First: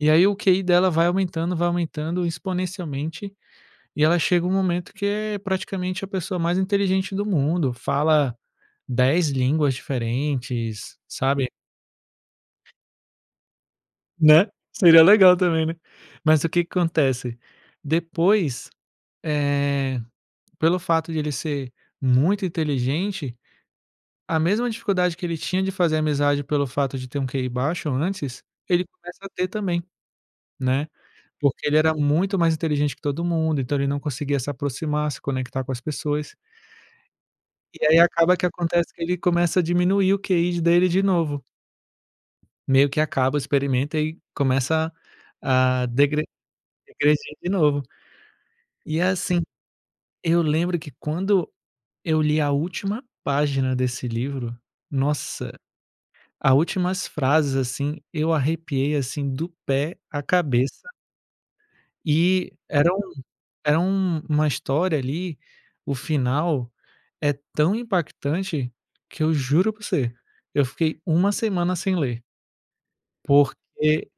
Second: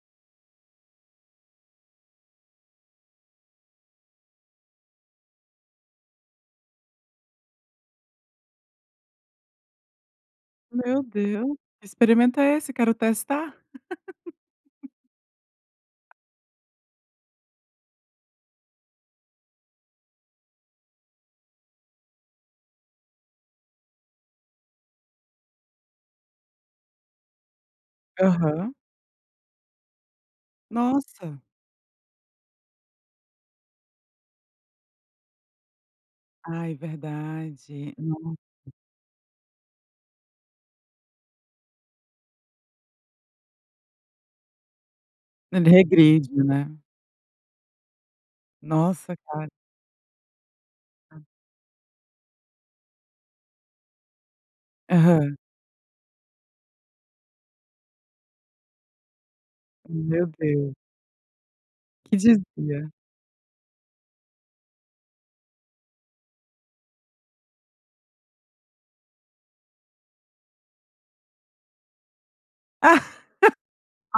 E aí o QI dela vai aumentando, vai aumentando exponencialmente, e ela chega um momento que é praticamente a pessoa mais inteligente do mundo, fala 10 línguas diferentes, Meu sabe. Deus, experimenta esse, quero testar. Né, seria legal também, né. Mas o que que acontece, depois, eh, pelo fato de ele ser muito inteligente, a mesma dificuldade que ele tinha de fazer amizade pelo fato de ter um QI baixo antes, Aham. ele começa a ter também, né, Nossa. porque ele era muito mais inteligente que todo mundo, então ele não conseguia se aproximar, se conectar com as pessoas Ai e verdade, aí, acaba nossa. que acontece que ele começa a diminuir o QI dele de novo meio que acaba o experimento, e começa Ele a degre regride, né. degredir de novo. E, é, Nossa, assim, cara. eu lembro que Ah. quando eu li a última página desse livro, Aham. nossa, a últimas frases, assim, eu arrepiei, assim, do pé à Meu deus. cabeça Que e dizia? era um era uma história ali, o final, é tão impactante que eu juro pra você, eu fiquei uma semana sem ler porque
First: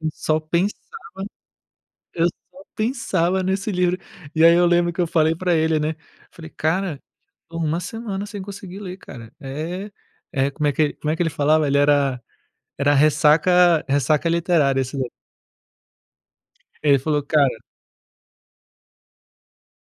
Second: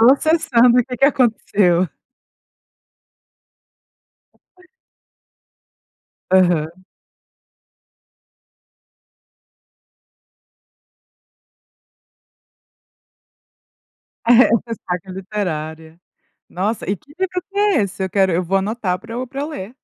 eu só pensava sabe o que que aconteceu? eu só pensava nesse livro. E aí eu [unintelligible] lembro que eu falei para ele, né, falei: Aham. "Cara, estou uma semana sem conseguir ler, cara". É. Eh, como é que ele como é que ele falava? Ele era era ressaca ressaca É, é literária esse daí. ressaca literária. Nossa, e Ele que falou: livro "Cara" que é esse? Eu quero, eu vou anotar pra eu pra eu ler.